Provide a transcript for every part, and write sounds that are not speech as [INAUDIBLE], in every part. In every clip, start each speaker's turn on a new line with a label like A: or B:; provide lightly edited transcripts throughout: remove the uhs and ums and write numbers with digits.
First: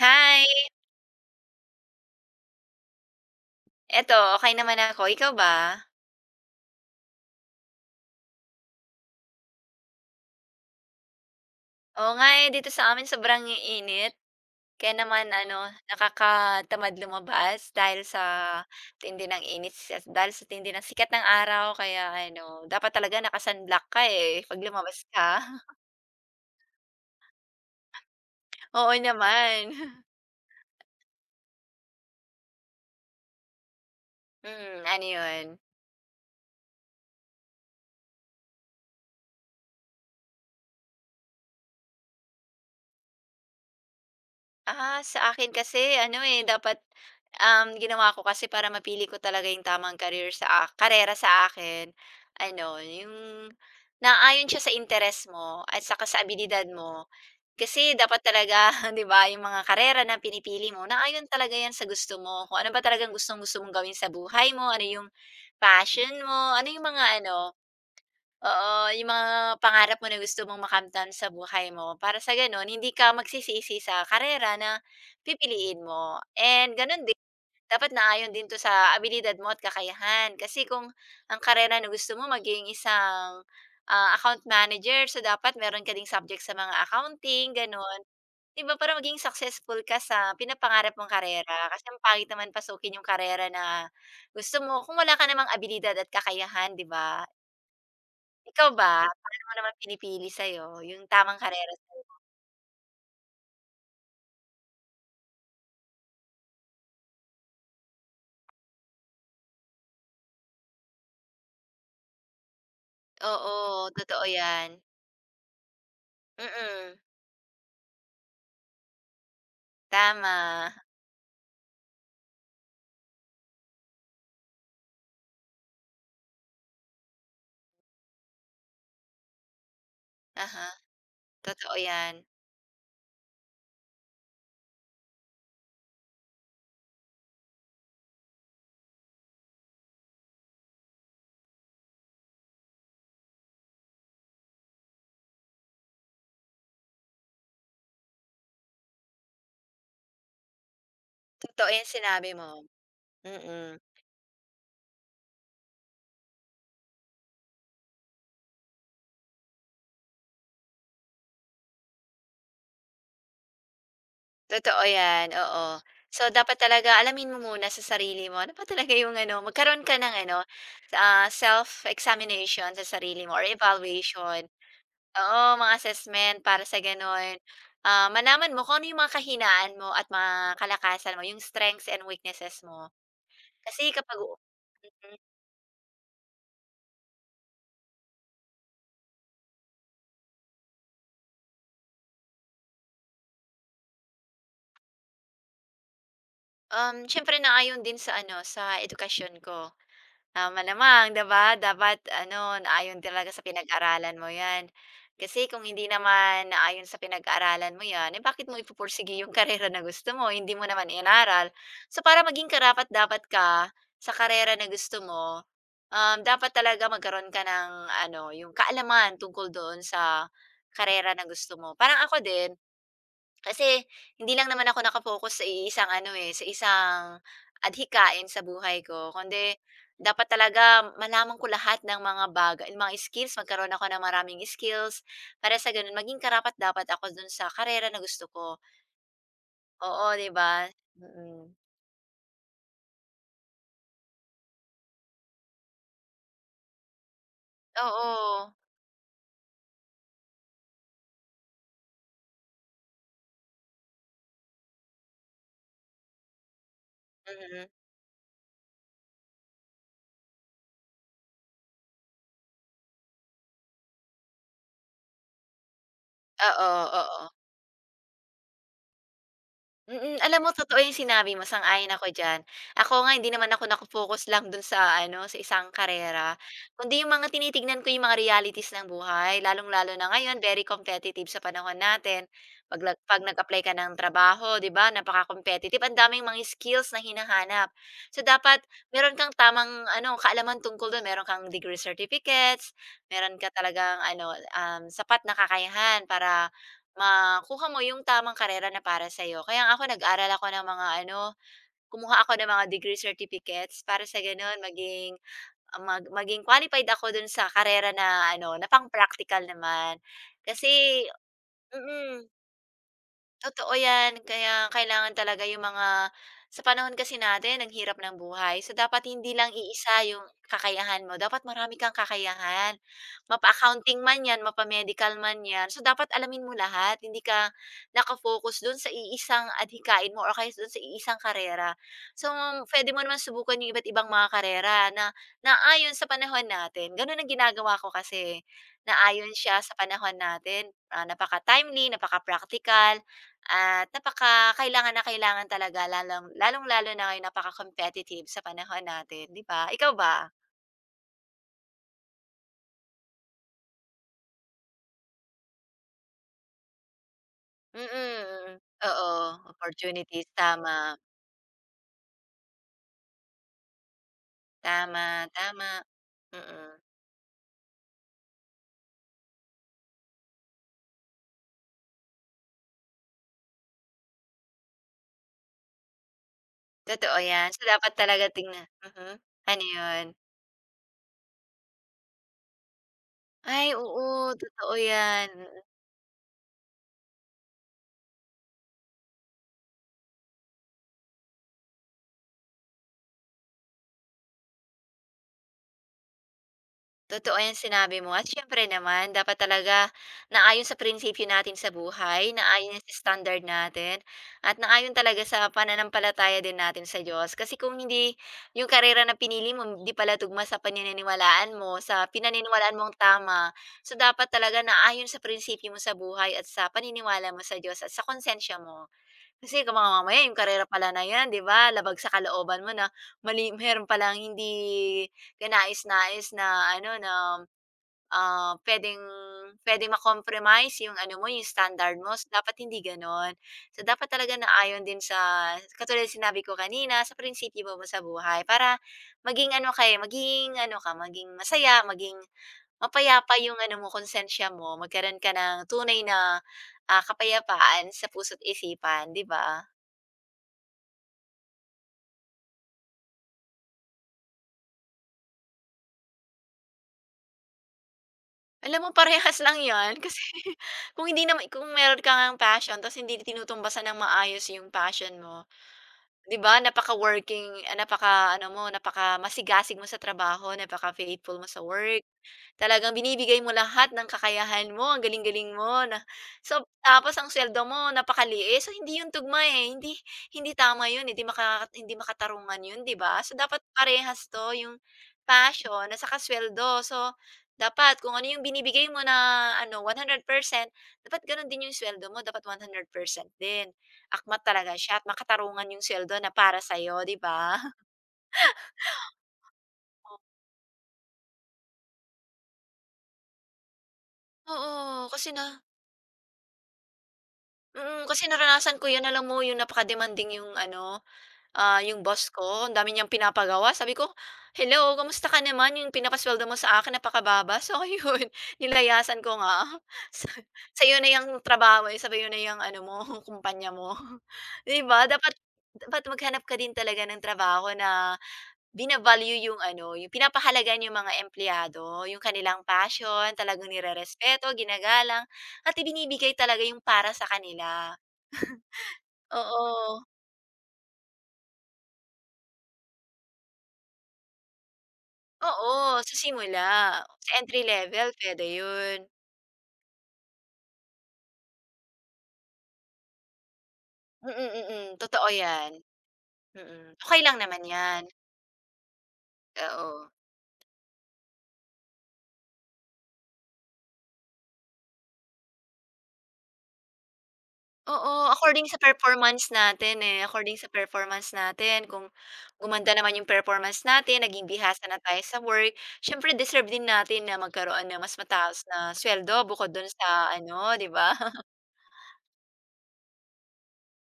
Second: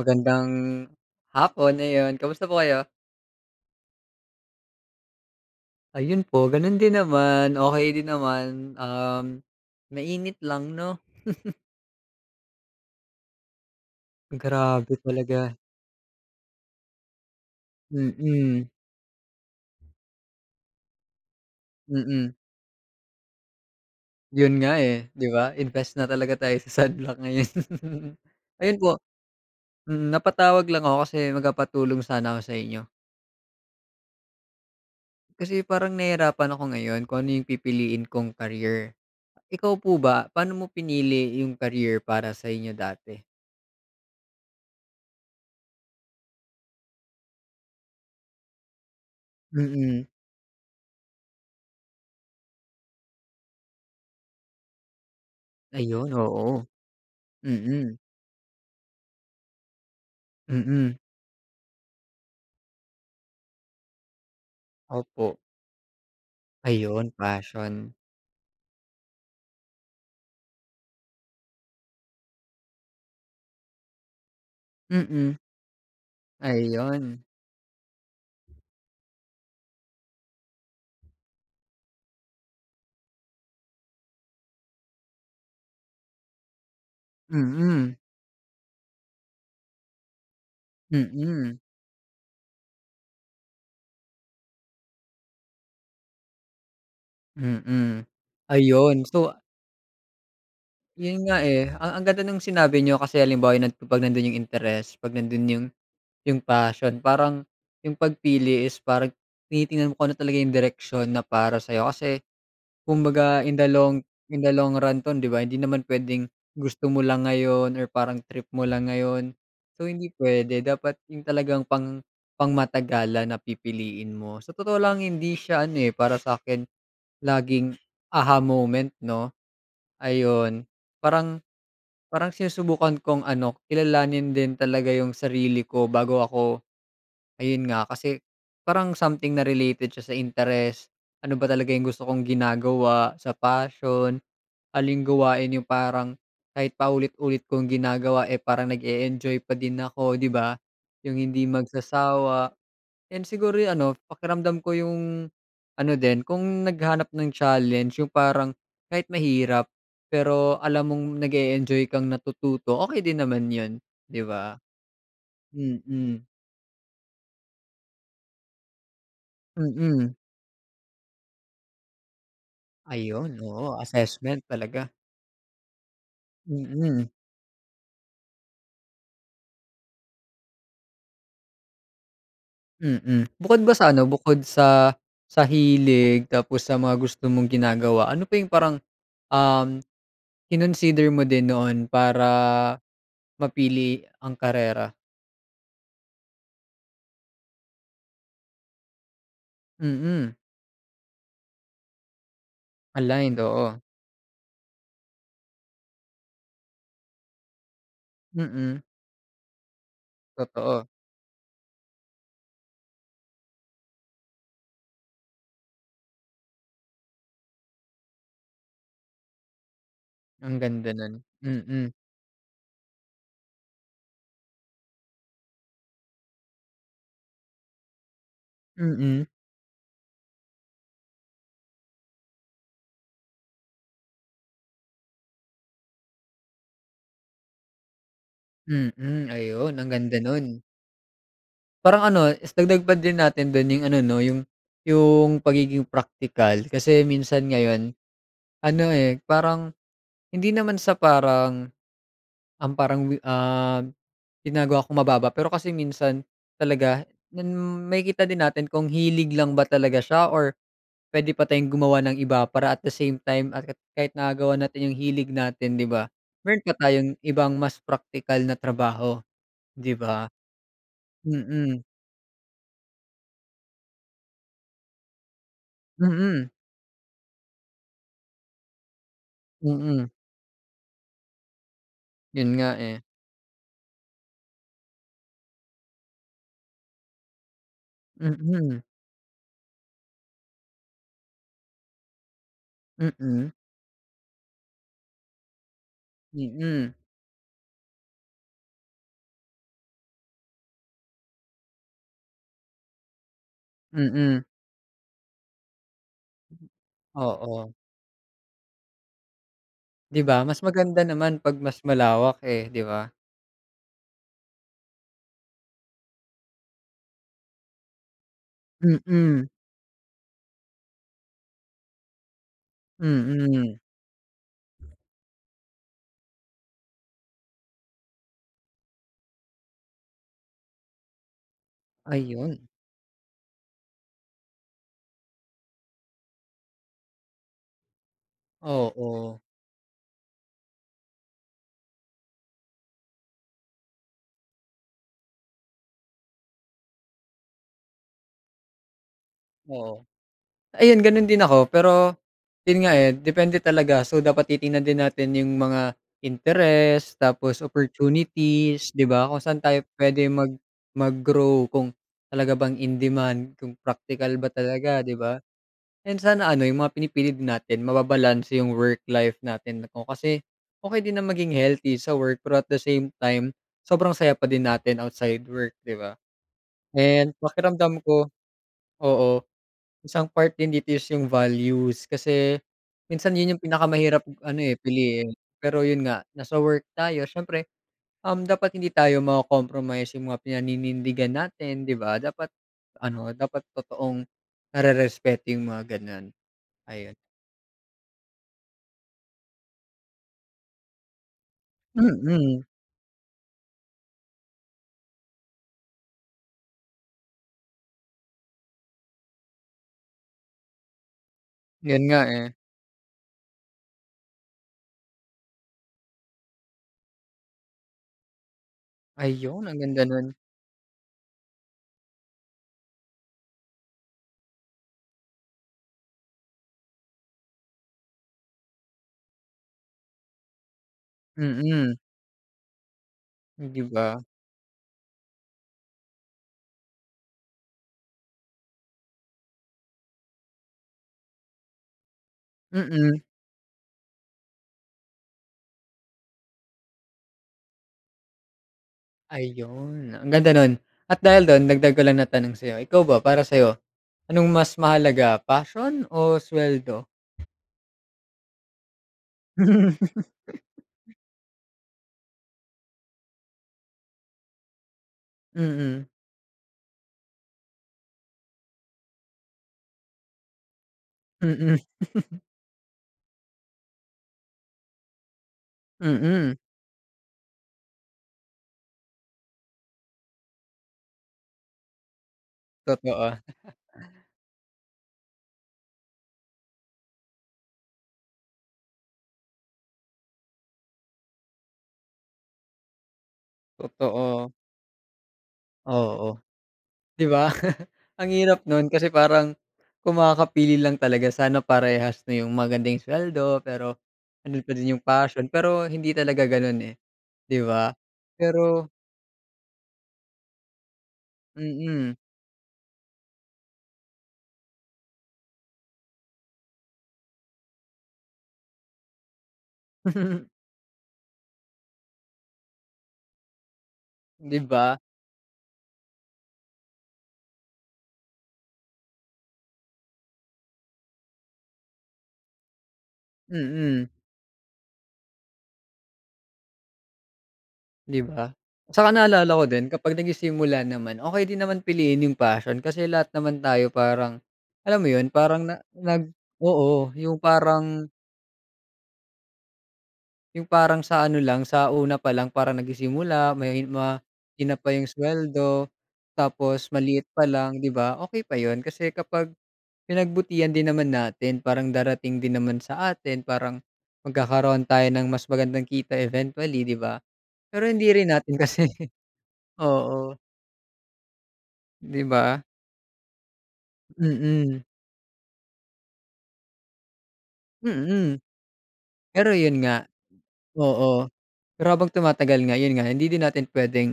A: Hi!
B: hapon, ayun. Kamusta po kayo?
A: Eto okey naman ako, ikaw ba?
B: Ayun po, gano'n din naman, okay din naman, mainit lang 'no?
A: Oo nga, eh, dito sa amin sobrang init.
B: Grabe
A: Kaya naman
B: talaga,
A: ano, nakakatamad lumabas dahil sa
B: mm.
A: tindi ng init sa dahil sa tindi ng sikat ng araw kaya
B: Mm,
A: ano, dapat talaga naka-sunblock ka, eh,
B: yun
A: 'pag
B: nga,
A: lumabas
B: eh, 'di
A: ka.
B: ba?
A: [LAUGHS]
B: Invest na talaga tayo sa sunblock ngayon. [LAUGHS] Ayun
A: Oo
B: po,
A: naman. [LAUGHS]
B: napatawag lang ako kasi magpapatulong sana ako sa inyo.
A: Hmm, ano yun?
B: Kasi parang nahihirapan ako ngayon kung ano yung pipiliin kong career. Ikaw po ba, paano mo pinili yung career para sa inyo dati?
A: Ah, sa akin kasi ano, eh, dapat, ginawa ko kasi para mapili ko talaga yung tamang
B: Mm,
A: career sa karera sa akin, ano, yung naayon siya sa interes mo at saka
B: ayun,
A: sa
B: oo.
A: abilidad mo. Kasi
B: Mm,
A: dapat talaga, [LAUGHS] 'di ba, yung mga karera na pinipili mo,
B: mm.
A: naayon talaga yan sa gusto mo, kung ano ba talagang gustong-gusto mong gawin sa buhay mo, ano yung
B: Opo.
A: passion mo, ano yung mga
B: Ayun,
A: ano.
B: passion.
A: Oo, yung mga pangarap mo na gusto mong makamtan sa buhay mo para sa gano'n hindi ka magsisisi sa karera na
B: Mm,
A: pipiliin mo. And gano'n din,
B: ayun.
A: dapat naayon din 'to sa abilidad mo at kakayahan. Kasi kung ang karera na gusto mo maging isang, account manager, so dapat meron ka ding subject sa mga accounting,
B: Mm,
A: gano'n. 'Di ba para maging successful ka sa pinapangarap mong
B: mm,
A: karera. Kasi ang pangit naman pasukin yung karera na gusto mo kung wala ka namang abilidad at kakayahan, 'di ba?
B: mm.
A: Ikaw ba,
B: Ayun, so
A: paano mo naman pinipili sa'yo yung
B: yun
A: tamang
B: nga, eh,
A: karera sa
B: ang ganda nung sinabi niyo kasi halimbawa yun kapag nandun yung interest, 'pag nandun yung passion parang yung pagpili is parang tinitingnan mo kung ano talaga yung direksyon na para sa'yo kasi kumbaga in
A: oo,
B: the long
A: totoo
B: in the
A: yan.
B: long run 'ton, 'di ba? Hindi naman puwedeng gusto
A: Mm,
B: mo lang ngayon or parang trip mo lang ngayon. So, hindi puwede,
A: tama.
B: dapat yung talagang pangmatagalan na pipiliin mo. Sa totoo lang hindi siya ano, eh, para sa'kin laging aha moment 'no, ayun.
A: Uh-huh,
B: Parang
A: totoo yan.
B: parang sinusubukan kong ano, kilalanin din talaga yung sarili ko bago ako ayun nga, kasi parang something na related siya sa interes. Ano ba talaga yung gusto kong ginagawa, sa passion. Aling gawain yung parang kahit paulit-ulit kong ginagawa, eh, parang nag-e-enjoy pa din ako, 'di ba? Yung hindi
A: Totoo yung sinabi mo.
B: magsasawa and siguro yung
A: Mm,
B: ano, pakiramdam ko yung ano din, kung naghanap ng challenge yung parang kahit mahirap, pero alam mong nag-e-enjoy kang natututo, okay din naman yun, 'di ba?
A: totoo yan, oo.
B: Mm,
A: So, dapat talaga alamin mo muna sa sarili mo ano ba talaga yung ano, magkaroon ka
B: mm.
A: ng ano, self-examination sa sarili
B: Ayun,
A: mo or
B: oo, assessment
A: evaluation.
B: talaga.
A: Oo, mga assessment para sa
B: Mm.
A: gano'n, malaman mo kung ano yung mga kahinaan mo at mga kalakasan mo, yung strengths and weaknesses mo.
B: Mm. Bukod ba
A: Kasi
B: sa ano,
A: kapag
B: bukod sa
A: mm,
B: sa hilig tapos sa mga gusto mong ginagawa, ano pa yung parang, um, kinonsider mo din noon para mapili ang karera?
A: siyempre naayon din sa ano, sa edukasyon ko.
B: Mm,
A: Tama namang, 'di ba? Dapat ano, naayon talaga
B: aligned,
A: sa
B: oo.
A: pinag-aralan mo 'yan. Kasi kung hindi naman naayon sa pinag-aralan mo 'yan, eh, bakit mo
B: Mm,
A: ipupursige yung [LAUGHS] karera na gusto mo, hindi mo
B: totoo.
A: naman inaral. So, para maging karapat-dapat ka sa karera na gusto mo, dapat talaga magkaroon ka ng ano, yung kaalaman tungkol doon sa
B: Ang ganda nun.
A: karera na gusto mo.
B: Mm,
A: Parang ako din, kasi hindi lang naman ako nakapokus sa isang ano, eh, sa isang adhikain sa buhay ko
B: mm,
A: kundi dapat talaga malaman ko lahat ng mga mga skills, magkaroon ako ng maraming skills para sa gano'n maging karapat-dapat ako do'n sa karera na gusto ko.
B: mm, ayun, ang
A: Oo,
B: ganda
A: 'di
B: nun.
A: ba? Mm.
B: Parang ano, is dagdag pa din natin dun yung ano 'no, yung pagiging practical kasi minsan ngayon
A: Oo.
B: ano, eh, parang hindi naman sa parang ang parang ginagawa kong mababa pero kasi minsan talaga nan
A: Mm.
B: makikita din natin kung hilig lang ba talaga siya or puwede pa tayong gumawa ng iba para at the same time at kahit nagawa natin yung hilig natin, 'di ba? Meron
A: Oo,
B: pa tayong
A: oo.
B: ibang mas practical na trabaho, 'di
A: Mm,
B: ba?
A: alam mo totoo yung sinabi mo,
B: Mm,
A: sang-ayon ako diyan. Ako nga hindi naman ako lang dun sa ano, sa isang karera,
B: mm,
A: kundi yung mga tinitignan ko yung mga realities ng buhay, lalong-lalo na
B: mm.
A: ngayon very competitive sa panahon natin.
B: Yun nga, eh.
A: 'Pag nag-apply ka ng trabaho, 'di ba, napaka-competitive, ang daming mga skills na hinahanap. So, dapat
B: Mm,
A: meron kang tamang ano, kaalaman tungkol dun, meron kang degree certificates, meron
B: mm,
A: ka talagang ano, sapat na kakayahan para
B: mm,
A: makuha mo yung tamang karera na para sa sa'yo. Kaya nga ako nag-aral ako ng mga ano, kumuha ako ng mga degree certificates para sa
B: mm,
A: gano'n maging maging qualified ako do'n sa
B: oo.
A: karera na ano, na pang-praktikal naman.
B: 'Di ba, mas maganda
A: Kasi
B: naman 'pag mas
A: mm.
B: malawak, eh, 'di ba?
A: Totoo yan, kaya kailangan talaga yung mga sa panahon kasi natin ang hirap ng buhay. So, dapat hindi
B: Mm,
A: lang iisa yung kakayahan mo, dapat marami kang kakayahan.
B: mm.
A: Mapa-accounting man yan, mapa-medical man yan. So, dapat alamin mo lahat, hindi ka naka dun sa iisang adhikain mo or kaya dun sa iisang karera. So,
B: Ayun,
A: puwede mo naman subukan yung iba't ibang mga karera na naayon sa panahon natin. Ganun ang ginagawa ko kasi, naayon
B: oo,
A: siya sa panahon natin, napaka-timely, napaka-praktikal. At napaka kailangan na kailangan talaga lalong-lalo na ngayon napaka-competitive sa panahon natin, 'di ba? Ikaw
B: oo.
A: ba?
B: Ayun gano'n din ako pero, yun nga, eh, depende talaga so dapat titingnan din natin yung mga interest tapos
A: Mm, mm.
B: opportunities, 'di
A: Oo,
B: ba, kung saan tayo puwede
A: opportunities,
B: mag
A: tama.
B: mag-grow kung talaga bang in demand, kung praktikal ba talaga, 'di
A: Tama,
B: ba?
A: tama.
B: And sana ano yung
A: Mm,
B: mga pinipili din natin mababalanse yung work life natin o kasi okey din na maging healthy sa work pero at the same time sobrang saya pa din natin outside work, 'di ba?
A: totoo
B: And
A: 'yan. So, dapat
B: pakiramdam
A: talaga
B: ko.
A: tingnan mhm,
B: Oo.
A: ano 'yun?
B: Isang part din dito is yung values kasi minsan yun yung
A: Ay
B: pinakamahirap
A: oo,
B: ano,
A: totoo
B: eh,
A: 'yan.
B: piliin. Pero yun nga, nasa work tayo siyempre, dapat hindi tayo mako-compromise yung mga pinaninindigan natin, 'di ba? Dapat ano, dapat totoong narerespeto yung mga ganun, ayun.
A: Totoo 'yang sinabi mo at siyempre naman dapat talaga naayon sa prinsipyo natin sa buhay,
B: Mm,
A: naayon sa standard natin, at naayon talaga sa pananampalataya din natin sa Diyos. Kasi kung hindi yung karera na pinili mo hindi pala tugma sa paniniwalaan mo, sa
B: yun nga, eh.
A: pinaniniwalaan mong tama. So, dapat talaga naayon sa prinsipyo mo sa buhay at sa paniniwala mo sa Diyos at sa konsensya mo. Kasi
B: Ayun,
A: ka
B: ang
A: mga
B: ganda
A: mamaya
B: nun.
A: yung karera pala na yan, 'di ba, labag sa kalooban mo na mali [LAUGHS] meron palang hindi kanais-nais na ano, na, puwedeng puwedeng ma-compromise yung ano mo, yung
B: Mm,
A: standard mo. So, dapat hindi gano'n. So,
B: 'di ba?
A: dapat talaga na ayon din sa katulad sinabi ko kanina, sa prinsipyo mo sa buhay para maging ano kayo, maging ano ka, maging masaya, maging
B: Mm,
A: mapayapa yung ano mo, konsensya mo, magkaroon ka ng tunay na, kapayapaan sa puso't isipan, 'di ba?
B: ayun, ang ganda nun. At dahil dun dagdag ko lang na tanong sa'yo, ikaw ba, para sa'yo, anong mas mahalaga, passion o sweldo?
A: Alam mo parehas lang 'yan [LAUGHS] kasi
B: [LAUGHS]
A: kung hindi naman kung meron ka ngang passion tapos hindi tinutumbasan ng maayos yung passion mo,
B: Mm,
A: 'di ba napaka-working napaka-ano mo, napaka-masigasig mo sa trabaho, napaka-faithful mo sa
B: mm,
A: work. Talagang binibigay mo lahat ng kakayahan mo, ang galing-galing mo na
B: mm,
A: so tapos ang suweldo mo napakaliis, so hindi 'yun tugma, eh, hindi hindi tama 'yun, hindi makatarungan 'yun, 'di ba?
B: totoo,
A: So dapat parehas 'to, yung passion at saka suweldo. So kung ano yung binibigay mo na ano 100% dapat gano'n din yung suweldo mo, dapat 100% din akmat
B: totoo,
A: talaga siya at makatarungan yung sweldo na
B: oo,
A: para sa'yo, 'di
B: 'di ba?
A: ba?
B: [LAUGHS] Ang hirap nun kasi parang
A: [LAUGHS]
B: kumakapili lang talaga sana parehas na yung magandang sweldo pero
A: O
B: andun pa din yung
A: oo, kasi na
B: passion, pero hindi talaga ganun, eh, 'di ba?
A: mm, kasi naranasan ko
B: Pero
A: 'yan. Alam mo yung napaka-demanding yung ano, yung
B: mm,
A: boss ko, ang dami niyang pinapagawa. Sabi ko, "Hello, kamusta ka naman? Yung pinapasweldo mo sa akin napakababa." So [LAUGHS] ayun, nilayasan ko nga. [LAUGHS] Sa
B: [LAUGHS]
A: sa'yo na 'yang trabaho, eh, sa'yo na 'yang ano mo, [LAUGHS] kumpanya mo. [LAUGHS]
B: 'di
A: 'Di
B: ba?
A: ba dapat dapat maghanap ka din talaga ng trabaho na bina yung ano, yung pinapahalagan yung mga empleyado, yung kanilang passion, talagang
B: Mm.
A: nirerespeto, ginagalang, at ibinibigay talaga yung para sa kanila.
B: 'Di ba? Saka naalala ko din
A: Oo.
B: kapag nagsisimula naman, okey din naman piliin yung passion kasi lahat naman tayo parang, alam mo yun, parang na
A: Oo, sa simula,
B: oo,
A: sa
B: yung
A: entry
B: parang
A: level puwede yun.
B: yung parang sa ano lang, sa una pa lang parang nagsisimula, may
A: Mm, mm,
B: mahina
A: mm
B: pa yung
A: totoo yan.
B: sweldo,
A: Mm,
B: tapos
A: okey
B: maliit
A: lang
B: pa
A: naman
B: lang, 'di
A: yan,
B: ba? Okey pa yun kasi kapag
A: oo.
B: pinagbutihan din naman natin, parang darating din naman sa atin, parang magkakaroon tayo ng mas magandang kita eventually, 'di ba? Pero hindi
A: Oo,
B: rin natin
A: according sa
B: kasi [LAUGHS]
A: performance natin, eh,
B: oo,
A: according sa performance natin kung
B: 'di ba?
A: gumanda naman yung performance natin, naging
B: Mm,
A: bihasa na tayo sa work, siyempre deserve din natin na magkaroon ng mas
B: mm.
A: mataas na sweldo,
B: Pero
A: bukod
B: yun
A: dun
B: nga,
A: sa ano, 'di ba?
B: oo.
A: [LAUGHS]
B: Pero habang tumatagal nga, yun nga hindi din natin puwedeng,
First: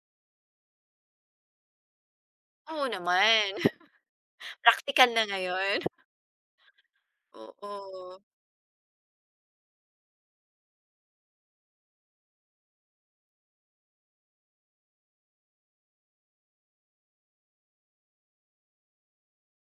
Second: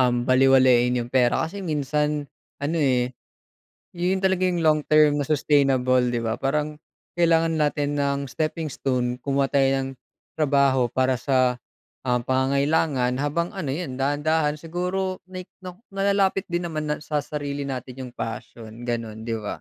B: balewalain yung pera kasi minsan ano,
A: Oo
B: eh,
A: naman, [LAUGHS]
B: yun talaga yung long
A: praktikal
B: term
A: na
B: na
A: ngayon,
B: sustainable, 'di ba? Parang kailangan natin
A: oo.
B: ng stepping stone, kumuha tayo ng trabaho para sa, ah, pangangailangan habang ano yun, dahan-dahan siguro na nalalapit din naman na sa sarili natin yung passion, gano'n, 'di ba?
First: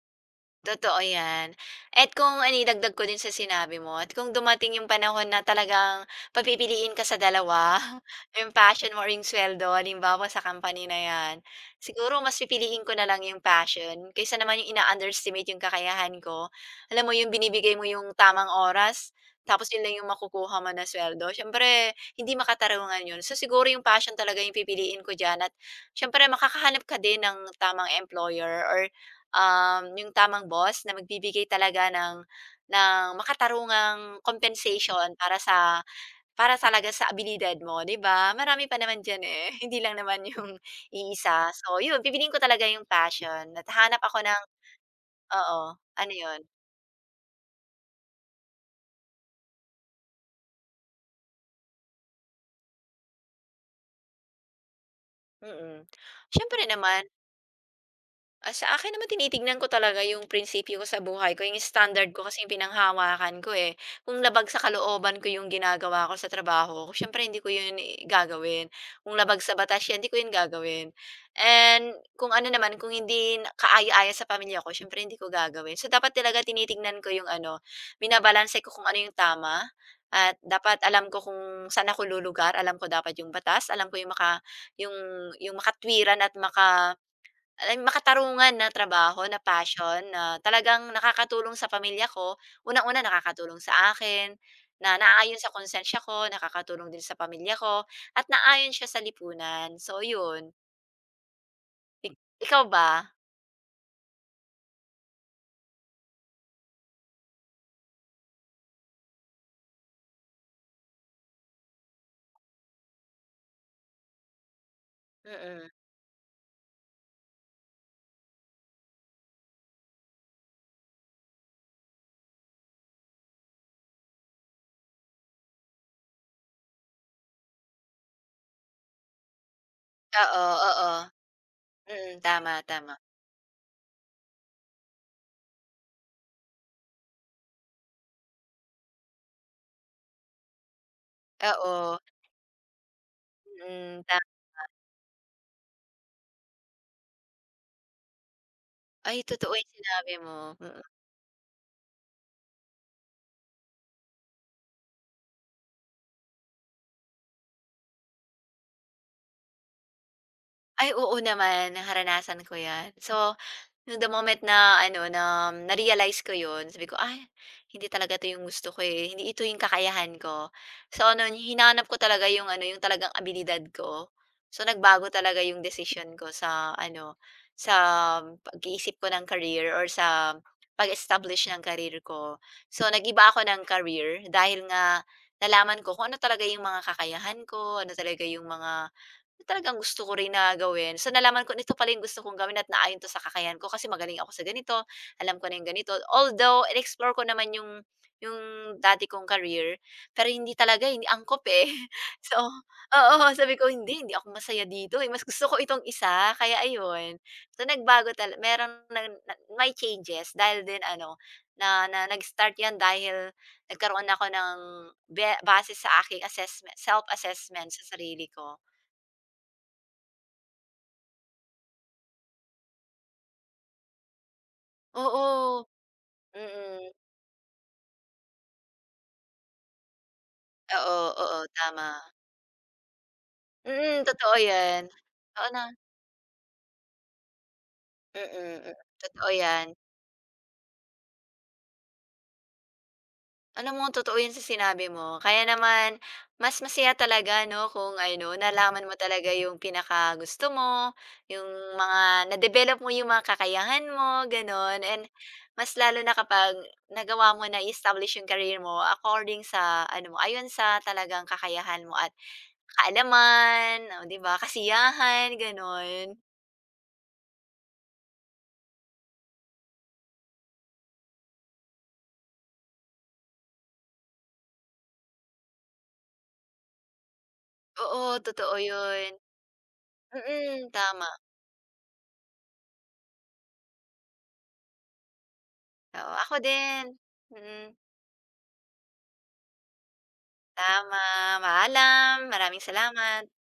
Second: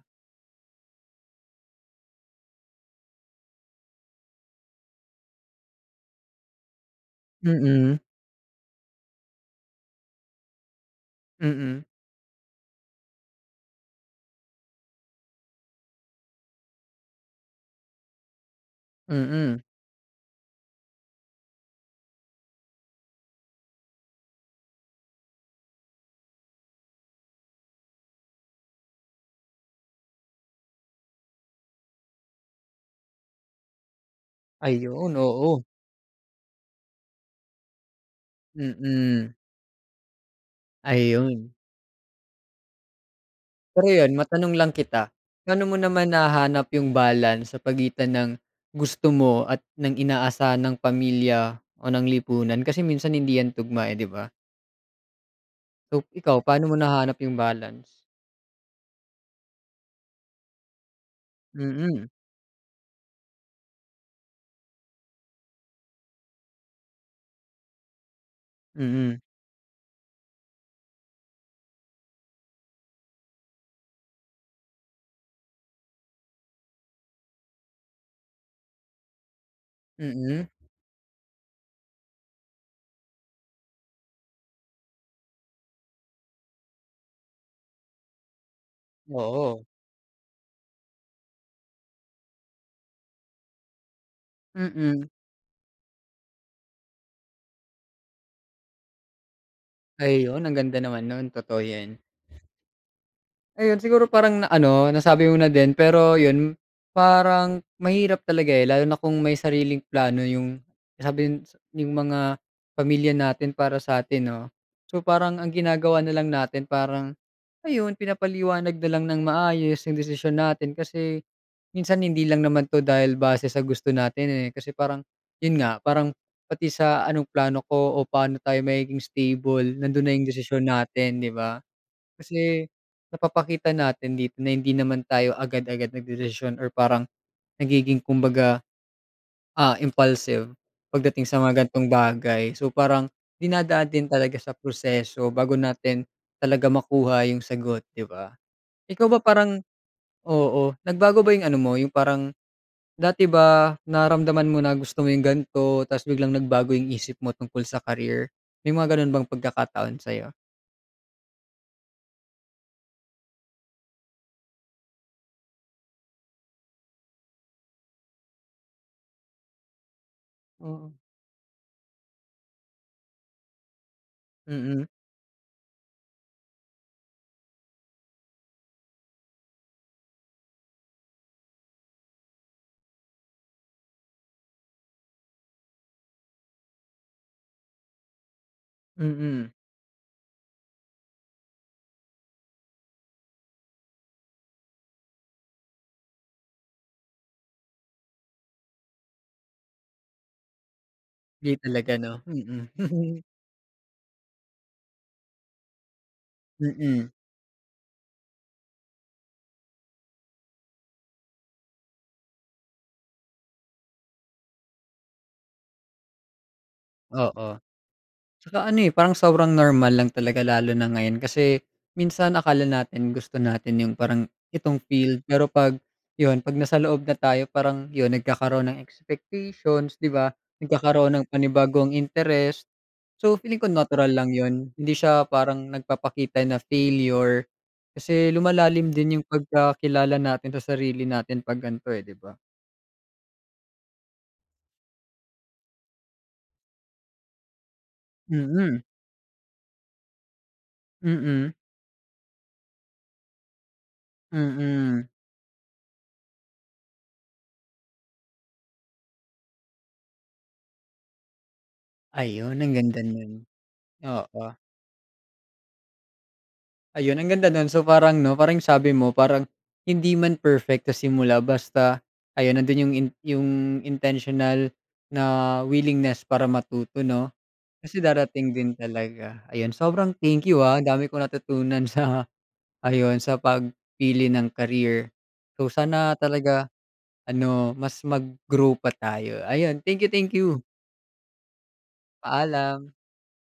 A: Totoo 'yan. At kung ano, idagdag ko din sa sinabi mo at kung dumating yung panahon na talagang papipiliin ka sa dalawa,
B: Mm,
A: [LAUGHS] yung passion mo or yung suweldo halimbawa sa company na 'yan,
B: mm,
A: siguro mas pipiliin ko na lang yung passion kaysa naman yung ina-underestimate yung kakayahan ko. Alam mo yung binibigay mo yung tamang oras,
B: mm.
A: tapos yun lang yung makukuha mo na suweldo, siyempre hindi makatarungan yun. So, siguro yung passion talaga yung pipiliin ko diyan at siyempre makakahanap ka din ng tamang employer or yung tamang boss na magbibigay talaga ng makatarungang compensation
B: Ayun,
A: para
B: oo,
A: sa para talaga sa abilidad mo, 'di ba? Marami pa naman diyan,
B: mm.
A: eh, [LAUGHS] hindi lang naman yung iisa.
B: Ayun.
A: So, yun pipiliin ko talaga yung passion at
B: Pero
A: hahanap
B: yun,
A: ako ng
B: matanong lang kita,
A: oo,
B: paano mo naman
A: ano yun?
B: nahanap yung balance sa pagitan ng gusto mo at ng inaasahan ng pamilya o ng lipunan? Kasi minsan hindi yan tugma, eh, 'di ba?
A: Mm.
B: So, ikaw
A: Siyempre
B: paano mo
A: naman
B: nahanap yung balance?
A: Ah, sa akin naman tinitignan ko talaga yung prinsipyo ko sa buhay ko, yung
B: Mm,
A: standard ko kasi yung pinanghawakan ko, eh. Kung labag sa kalooban ko yung ginagawa ko sa trabaho ko, siyempre hindi ko yun gagawin.
B: mm, mm,
A: Kung labag sa batas yan, hindi ko yun gagawin. And kung ano naman, kung hindi na kaaya-aya sa pamilya ko, siyempre hindi ko gagawin. So, dapat talaga tinitignan ko yung ano, binabalanse ko kung ano yung tama at
B: mm
A: dapat alam ko kung saan ako lulugar, alam ko dapat yung batas, alam ko yung yung makatwiran at makatarungan na trabaho, na
B: oo,
A: passion na talagang nakakatulong sa pamilya ko. Unang-una nakakatulong sa akin, na
B: mm.
A: naayon sa konsensya ko, nakakatulong din sa pamilya ko, at naayon siya sa lipunan. So
B: Ayun,
A: yun.
B: ang ganda naman nun, totoo yan.
A: Ikaw ba?
B: Ayun, siguro parang na ano, nasabi mo na din pero yun, parang mahirap talaga, eh, lalo na kung may sariling plano yung sabihin yung mga pamilya natin para sa'tin 'no. So, parang ang
A: Mm.
B: ginagawa na lang natin parang ayun, pinapaliwanag na lang ng maayos yung desisyon natin kasi minsan hindi lang naman 'to dahil base sa gusto natin, eh. Kasi parang yun nga, parang pati sa anong plano ko o paano tayo magiging stable, nandun na yung
A: Oo,
B: desisyon
A: oo.
B: natin, 'di ba?
A: Mm, tama,
B: Kasi
A: tama.
B: napapakita natin dito na hindi naman tayo agad-agad nagdedesisyon or parang nagiging kumbaga, ah, impulsive pagdating sa mga ganitong
A: Oo,
B: bagay. So, parang dinadaan
A: mm,
B: din
A: ta
B: talaga sa proseso bago natin talaga makuha yung sagot, 'di ba? Ikaw ba
A: ay totoo
B: parang
A: yung sinabi mo,
B: oo,
A: mm.
B: nagbago ba yung ano mo, yung parang dati ba naramdaman mo na gusto mo yung ganito tapos biglang nagbago yung isip mo tungkol sa career? May mga gano'n bang pagkakataon sa'yo?
A: Ay oo naman, naranasan ko yan. So nung the moment na ano, na na-realize ko 'yun, sabi ko, "Ay, hindi talaga 'to 'yung gusto ko, eh, hindi ito 'yung kakayahan ko."
B: Oo.
A: So ano hinanap ko talaga 'yung ano, 'yung talagang abilidad ko. So
B: Mm,
A: nagbago talaga 'yung desisyon ko sa ano, sa pag-iisip ko ng career or sa pag-establish ng career ko. So nag-iba ako ng career dahil nga nalaman ko kung ano talaga 'yung mga kakayahan ko, ano talaga 'yung mga
B: mm.
A: talagang gusto ko rin na gawin. So, nalaman ko nito pala yung gusto kong gawin at naayon 'to sa kakayahan ko kasi magaling ako sa ganito, alam ko na yung ganito. Although, in-explore ko naman yung yung dati kong career, pero hindi talaga, hindi angkop,
B: Hindi
A: eh.
B: talaga 'no,
A: [LAUGHS] So
B: mm.
A: oo,
B: [LAUGHS]
A: sabi ko, "Hindi, hindi ako masaya dito, eh, mas gusto ko itong isa." Kaya
B: Mm,
A: ayun. So, nagbago tala meron nag na may changes dahil din ano, na na nag-start 'yan dahil nagkaroon ako ng base sa aking assessment
B: oo.
A: self-assessment sa sarili
B: Tsaka
A: ko.
B: ano, eh, parang sobrang normal lang talaga lalo na ngayon kasi minsan akala natin gusto natin yung parang itong field pero
A: Oo,
B: 'pag yun, 'pag nasa
A: mm.
B: loob na tayo parang yun nagkakaroon ng expectations, 'di ba?
A: Oo,
B: Nagkakaroon ng
A: oo, tama.
B: panibagong interest. So, feeling ko
A: Mm,
B: natural lang
A: totoo
B: yun,
A: 'yan.
B: hindi siya
A: Oo na
B: parang nagpapakita na failure kasi
A: mm, mm,
B: lumalalim din yung
A: totoo 'yan.
B: pagkakilala natin sa sarili natin 'pag ganito, eh, 'di ba?
A: Alam mo totoo 'yan sa sinabi mo, kaya naman mas masaya talaga 'no kung ano,
B: Mm,
A: nalaman mo talaga yung pinakagusto mo, yung
B: mm.
A: mga na-develop mo yung mga kakayahan mo, gano'n. And
B: Mm.
A: mas lalo na kapag nagawa mo na i-establish yung career mo according sa ano mo, ayon sa talagang kakayahan mo at
B: Ayun, ang ganda nun.
A: kaalaman, oh, 'di ba,
B: Oo.
A: kasiyahan, gano'n.
B: Ayun, ang ganda nun. So, parang 'no, parang sabi mo, parang hindi man perfect sa simula basta ayun, nandun yung intentional na willingness para matuto 'no? Kasi
A: Oo,
B: darating
A: totoo
B: din
A: yun.
B: talaga. Ayun, sobrang thank you,
A: Mm,
B: ah, ang dami
A: tama.
B: kong natutunan sa [LAUGHS] ayun, sa pagpili ng career. So,
A: Oo,
B: sana
A: ako
B: talaga
A: din. Mm,
B: ano, mas mag-grow pa tayo. Ayun, thank you, thank you.
A: tama. Paalam, maraming
B: Paalam.
A: salamat.